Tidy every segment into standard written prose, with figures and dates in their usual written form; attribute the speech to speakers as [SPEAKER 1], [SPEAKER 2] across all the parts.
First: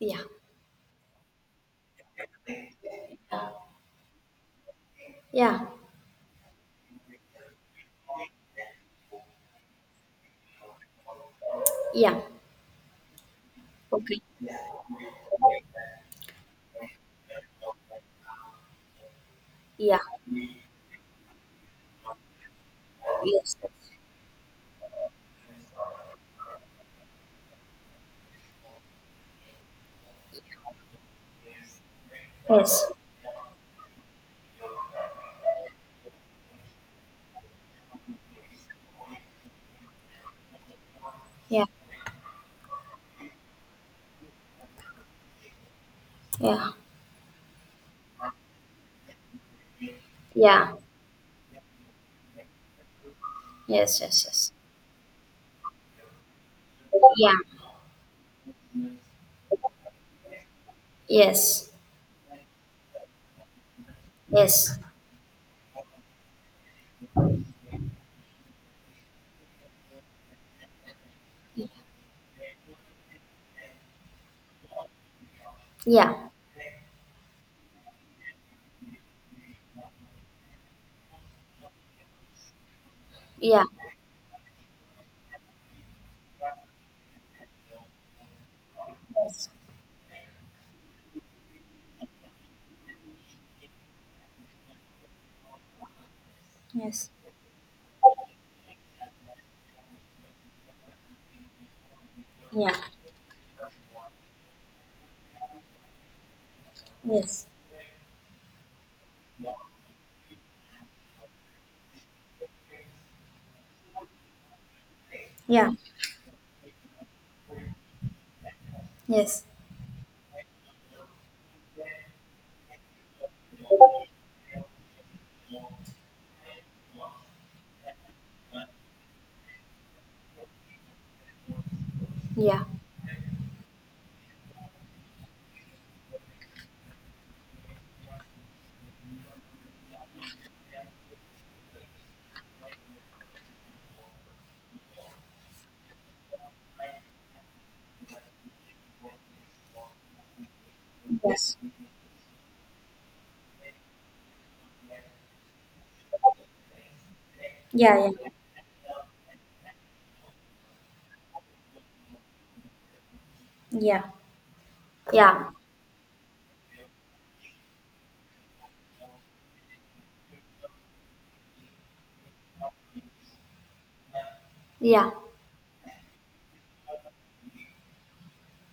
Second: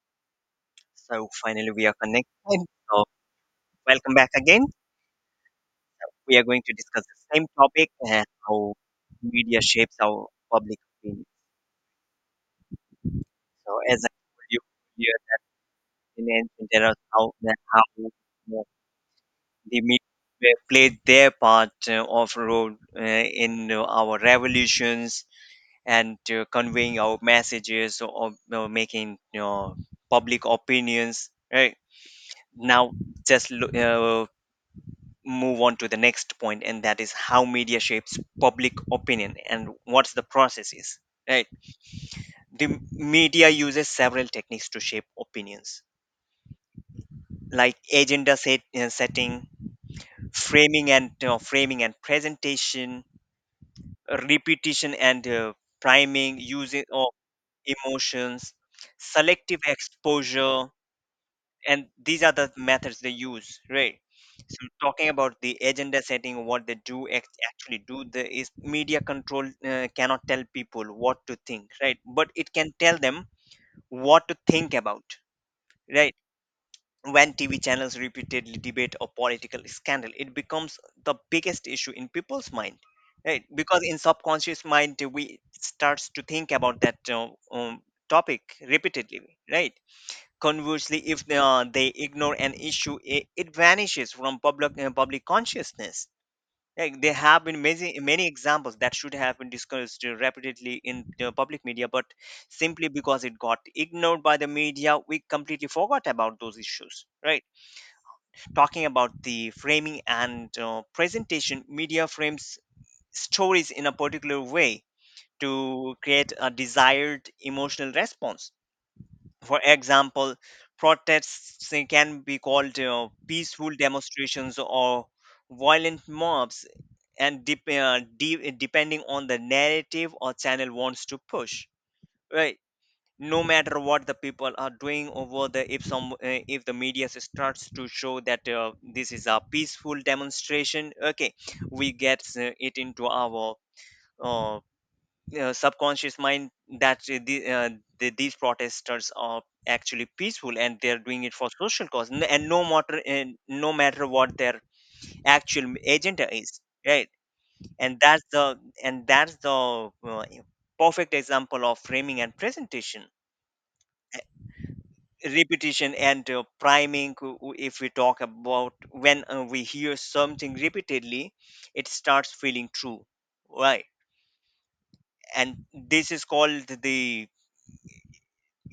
[SPEAKER 1] Yeah.
[SPEAKER 2] So finally, we are connected. So Welcome back again.
[SPEAKER 1] Yeah.
[SPEAKER 2] We are going to discuss the same topic and how media shapes our public opinion.
[SPEAKER 1] Yeah.
[SPEAKER 2] So as I
[SPEAKER 1] Okay.
[SPEAKER 2] told you earlier, in ancient era, how know, the
[SPEAKER 1] Yeah.
[SPEAKER 2] media played their part of role,
[SPEAKER 1] Yes.
[SPEAKER 2] in our revolutions and conveying our messages or making public opinions. Right now,
[SPEAKER 1] Yes.
[SPEAKER 2] just look, move on to the next point, and that is how media shapes public opinion and what's the process is. Right,
[SPEAKER 1] Yeah.
[SPEAKER 2] the media uses several techniques to shape opinions,
[SPEAKER 1] Yeah.
[SPEAKER 2] like agenda setting,
[SPEAKER 1] Yeah.
[SPEAKER 2] framing and presentation,
[SPEAKER 1] Yes. Yes. Yes.
[SPEAKER 2] repetition and priming, using of
[SPEAKER 1] Yeah.
[SPEAKER 2] emotions, selective exposure,
[SPEAKER 1] Yes.
[SPEAKER 2] and these are the methods they use, right? So
[SPEAKER 1] Yes.
[SPEAKER 2] talking about the agenda setting, what they actually do the is, media control cannot tell people what to think, right, but it can tell them what to think about, right?
[SPEAKER 1] Yeah.
[SPEAKER 2] When TV channels repeatedly debate a political scandal, it becomes the biggest issue in people's mind, right,
[SPEAKER 1] Yeah.
[SPEAKER 2] because in subconscious mind we starts to think about that topic repeatedly,
[SPEAKER 1] Yes.
[SPEAKER 2] right. Conversely, if they ignore an issue, it vanishes from public consciousness. Like
[SPEAKER 1] Yes.
[SPEAKER 2] there have been many many examples that should have been discussed repeatedly in the public media, but
[SPEAKER 1] Yeah.
[SPEAKER 2] simply because it got ignored by the media, we completely forgot about those issues. Right?
[SPEAKER 1] Yes.
[SPEAKER 2] Talking about the framing and presentation, media frames stories in a particular way
[SPEAKER 1] Yeah.
[SPEAKER 2] to create a desired emotional response.
[SPEAKER 1] Yes.
[SPEAKER 2] For example, protests can be called peaceful demonstrations or violent mobs, and depending on the narrative or channel wants to push, right?
[SPEAKER 1] Yeah.
[SPEAKER 2] No matter what the people are doing over the, if some if the media starts to show that this is a peaceful demonstration, okay, we get it into our uh, subconscious mind that these protesters are actually peaceful and they're doing it for
[SPEAKER 1] Yes.
[SPEAKER 2] social cause and no matter, and no matter what their actual agenda is, right? And
[SPEAKER 1] Yeah.
[SPEAKER 2] that's the perfect example of framing and presentation.
[SPEAKER 1] Yeah. Yeah. Yeah.
[SPEAKER 2] Repetition and priming, if we talk about, when we hear something repeatedly it starts feeling true, right?
[SPEAKER 1] Yeah.
[SPEAKER 2] And this is called the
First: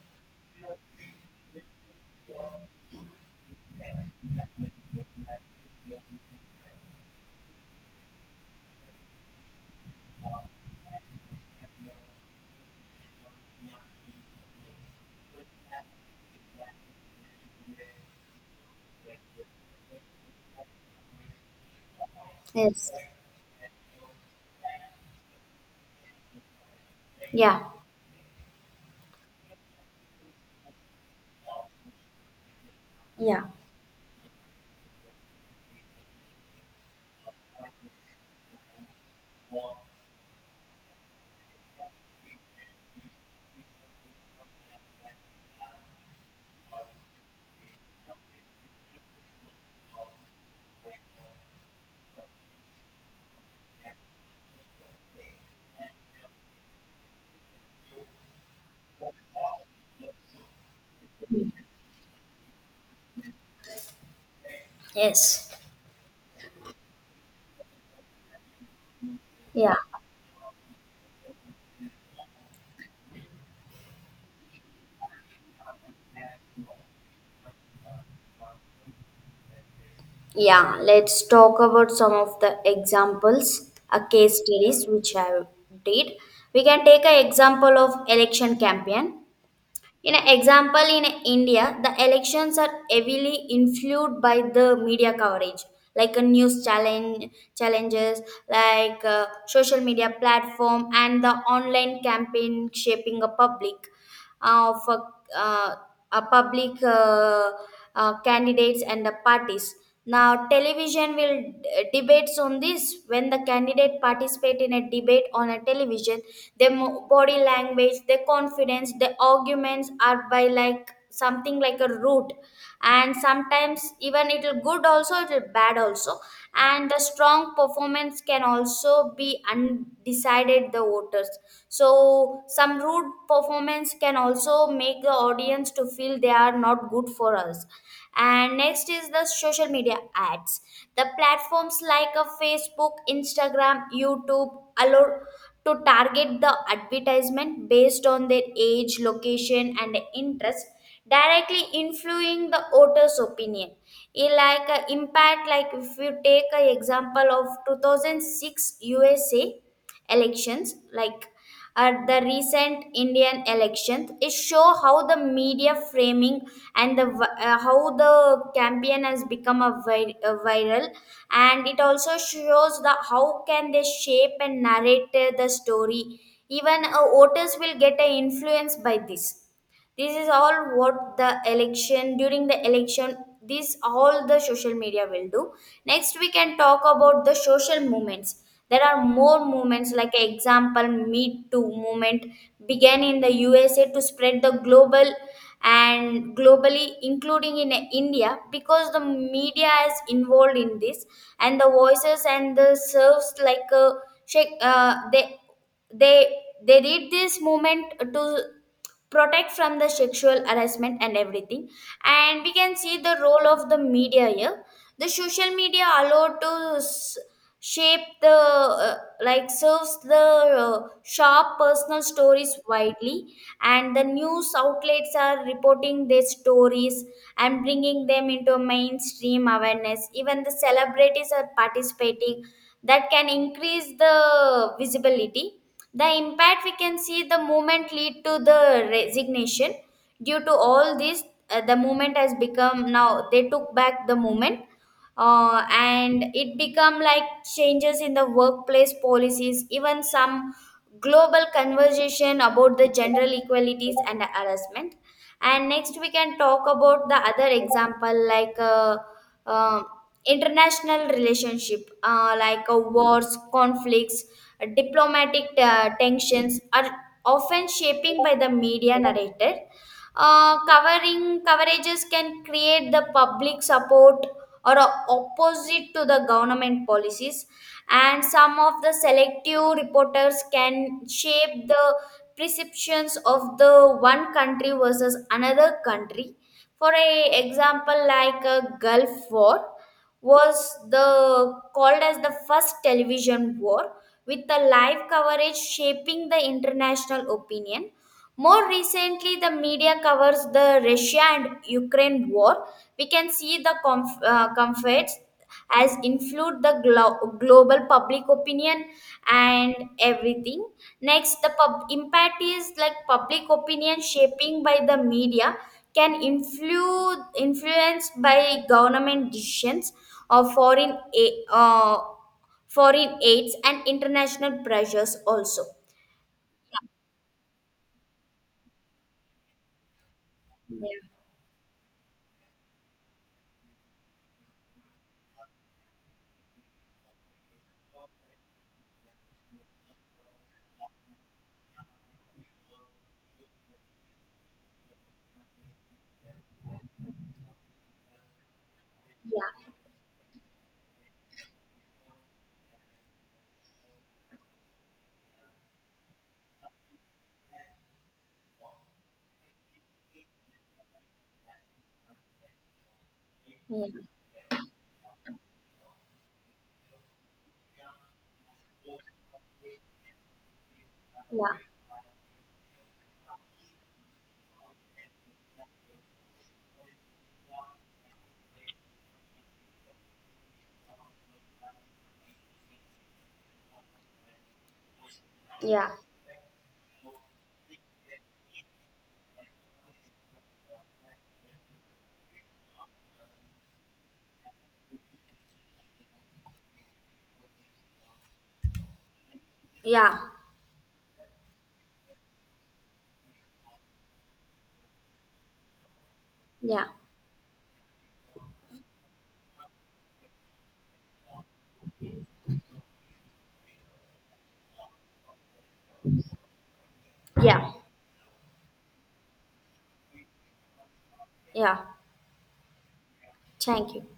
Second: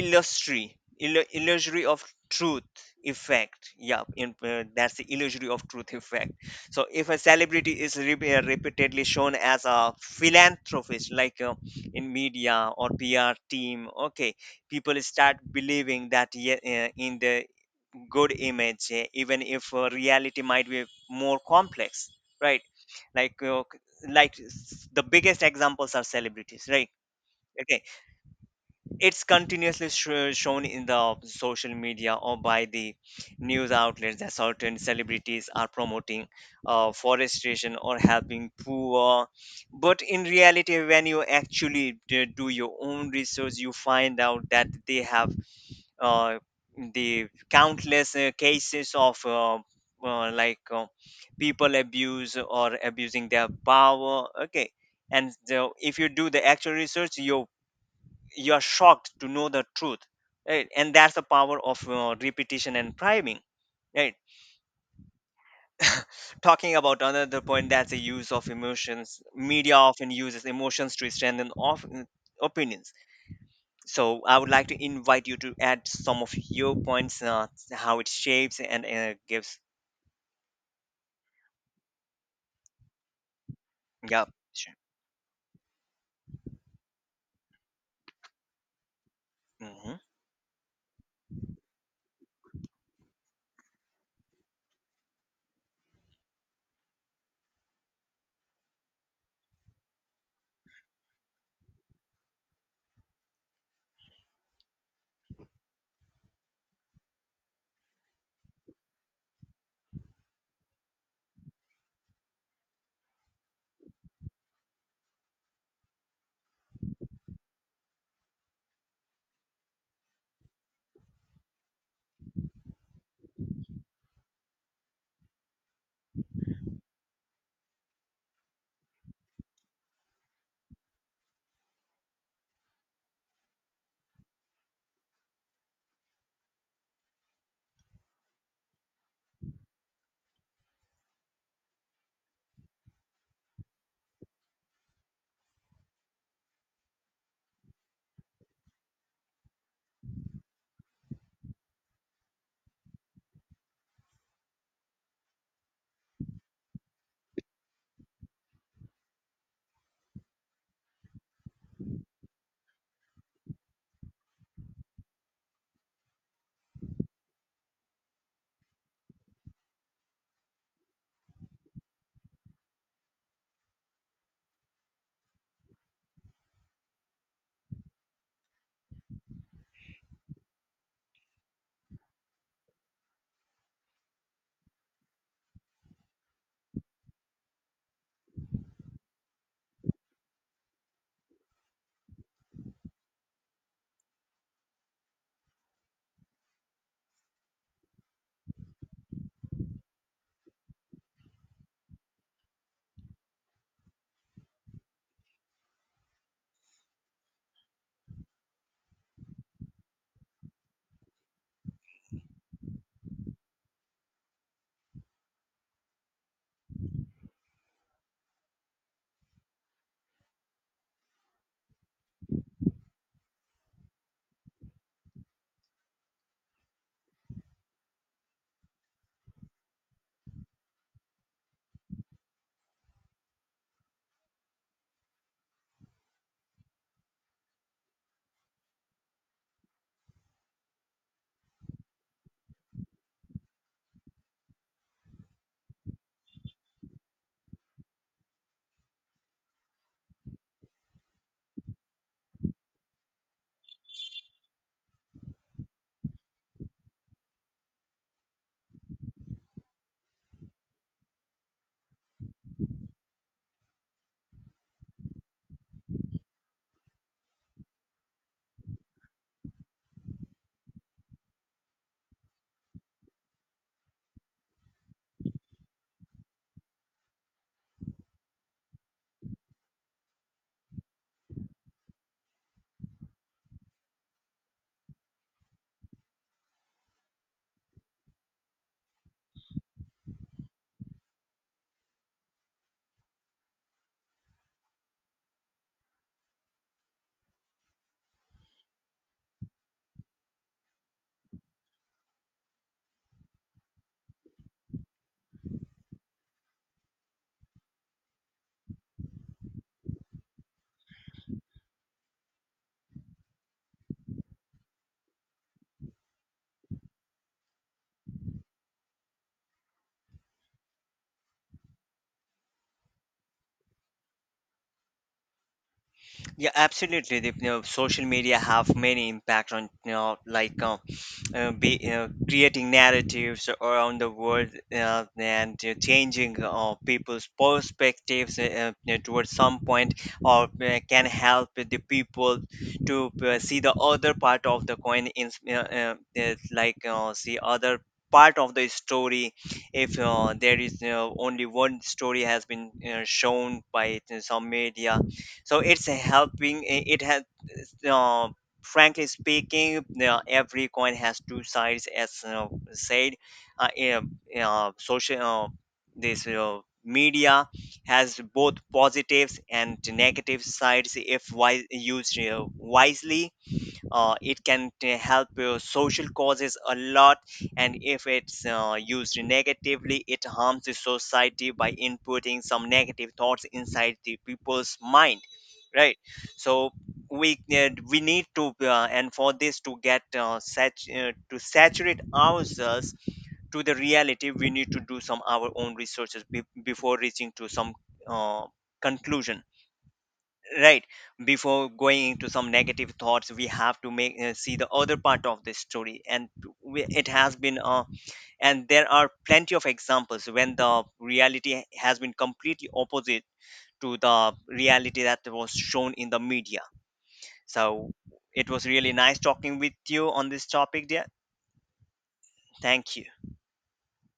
[SPEAKER 2] illusory illusory of truth effect. Yeah, that's the illusory of truth effect. So if a celebrity is repeatedly shown as a philanthropist, like in media or PR team, okay, people start believing that in the good image, even if reality might be more complex, right.
[SPEAKER 1] Yes.
[SPEAKER 2] Like the biggest examples are celebrities, right?
[SPEAKER 1] Yeah.
[SPEAKER 2] Okay, it's continuously shown in the social media or by the
[SPEAKER 1] Yeah.
[SPEAKER 2] news outlets that certain celebrities are promoting forestation or helping poor, but in reality when you actually do your own research you find out that they have uh, the countless cases of uh, like uh, people abuse or abusing their power, okay. And the, if you do the actual research you you are shocked to know the truth, right? And that's the power of repetition and priming, right.
[SPEAKER 1] Yes.
[SPEAKER 2] Talking about another point, that's the use of emotions. Media
[SPEAKER 1] Yeah.
[SPEAKER 2] often uses emotions to strengthen of opinions. So I would like to invite you to add some of your points, how it shapes and gives.
[SPEAKER 1] Yeah, let's talk about some of the examples, a
[SPEAKER 2] Yeah,
[SPEAKER 1] case
[SPEAKER 2] sure.
[SPEAKER 1] studies which I did. We can take an example of election campaign.
[SPEAKER 2] Mhm.
[SPEAKER 1] In an example in India, the elections are heavily influenced by the media coverage, like a news challenges, like social media platform and the online campaign shaping a public of uh, public candidates and the parties. Now, television will debates on this. When the candidate participate in a debate on a television, their body language, their confidence, their arguments are by like something like a root, and sometimes even it'll good also, it'll bad also, and the strong performance can also be undecided the voters, so some rude performance can also make the audience to feel they are not good for us. And next is the social media ads. The platforms like a Facebook, Instagram, YouTube allow to target the advertisement based on their age, location and interest, directly influencing the author's opinion. It like a impact, like if you take an example of 2006 USA elections, like at the recent Indian elections. It show how the media framing and the how the campaign has become a viral, and it also shows the how can they shape and narrate the story. Even voters will get influenced by this. This is all what the election, during the election, this all the social media will do. Next we can talk about the social movements. There are more movements like example Me Too movement, began in the USA to spread the global and globally including in India because the media is involved in this. And the voices and the serves like a shake they they did this movement to protect from the sexual harassment and everything. And we can see the role of the media here. The social media allowed to shape the uh, like serves the uh, sharp personal stories widely, and the news outlets are reporting their stories and bringing them into mainstream awareness. Even the celebrities are participating that can increase the visibility. The impact we can see, the movement lead to the resignation due to all this. The movement has become, now they took back the movement, and it become like changes in the workplace policies, even some global conversation about the gender equalities and harassment. And next we can talk about the other example, like uh, international relationship, like wars, conflicts, diplomatic tensions are often shaping by the media narrative. Covering coverages can create the public support or opposite to the government policies. And some of the selective reporters can shape the perceptions of the one country versus another country. For a example, like a Gulf War was the called as the first television war, with the live coverage shaping the international opinion. More recently, the media covers the Russia and Ukraine war. We can see the conflicts as influenced the global public opinion and everything. Next, the impact is like public opinion shaping by the media can influence by government decisions or foreign aids and international pressures also.
[SPEAKER 2] Yeah, absolutely. The, you know, social media have many impact on, like
[SPEAKER 1] Yeah,
[SPEAKER 2] be, you know, creating narratives around the world, and changing people's perspectives, you know, towards some point, or can help the people to see the other part of the coin in like see other part of the story.
[SPEAKER 1] yeah,
[SPEAKER 2] If there is, you know, only one story has been, you know, shown by some media, so it's helping, it has uh, frankly speaking, every coin has two sides, as said.
[SPEAKER 1] yeah.
[SPEAKER 2] Yeah, social this media has both positives and negative sides. If
[SPEAKER 1] Yeah.
[SPEAKER 2] wise, used wisely, it can help social causes a lot. And if it's used negatively, it harms the society by inputting some negative thoughts inside the people's mind,
[SPEAKER 1] Yeah,
[SPEAKER 2] right. So we need to and for this to to saturate ourselves to the reality, we need to do some our own researches before reaching to some uh, conclusion,
[SPEAKER 1] yeah,
[SPEAKER 2] right? Before going into some negative thoughts we have to make see the other part of the story, and
[SPEAKER 1] yeah,
[SPEAKER 2] it has been, and there are plenty of examples when the reality has been completely opposite to the reality that was shown in the media.
[SPEAKER 1] yeah,
[SPEAKER 2] So it was really nice talking with you on this topic, dear.
[SPEAKER 1] yeah.
[SPEAKER 2] Thank you.
[SPEAKER 1] Thank you.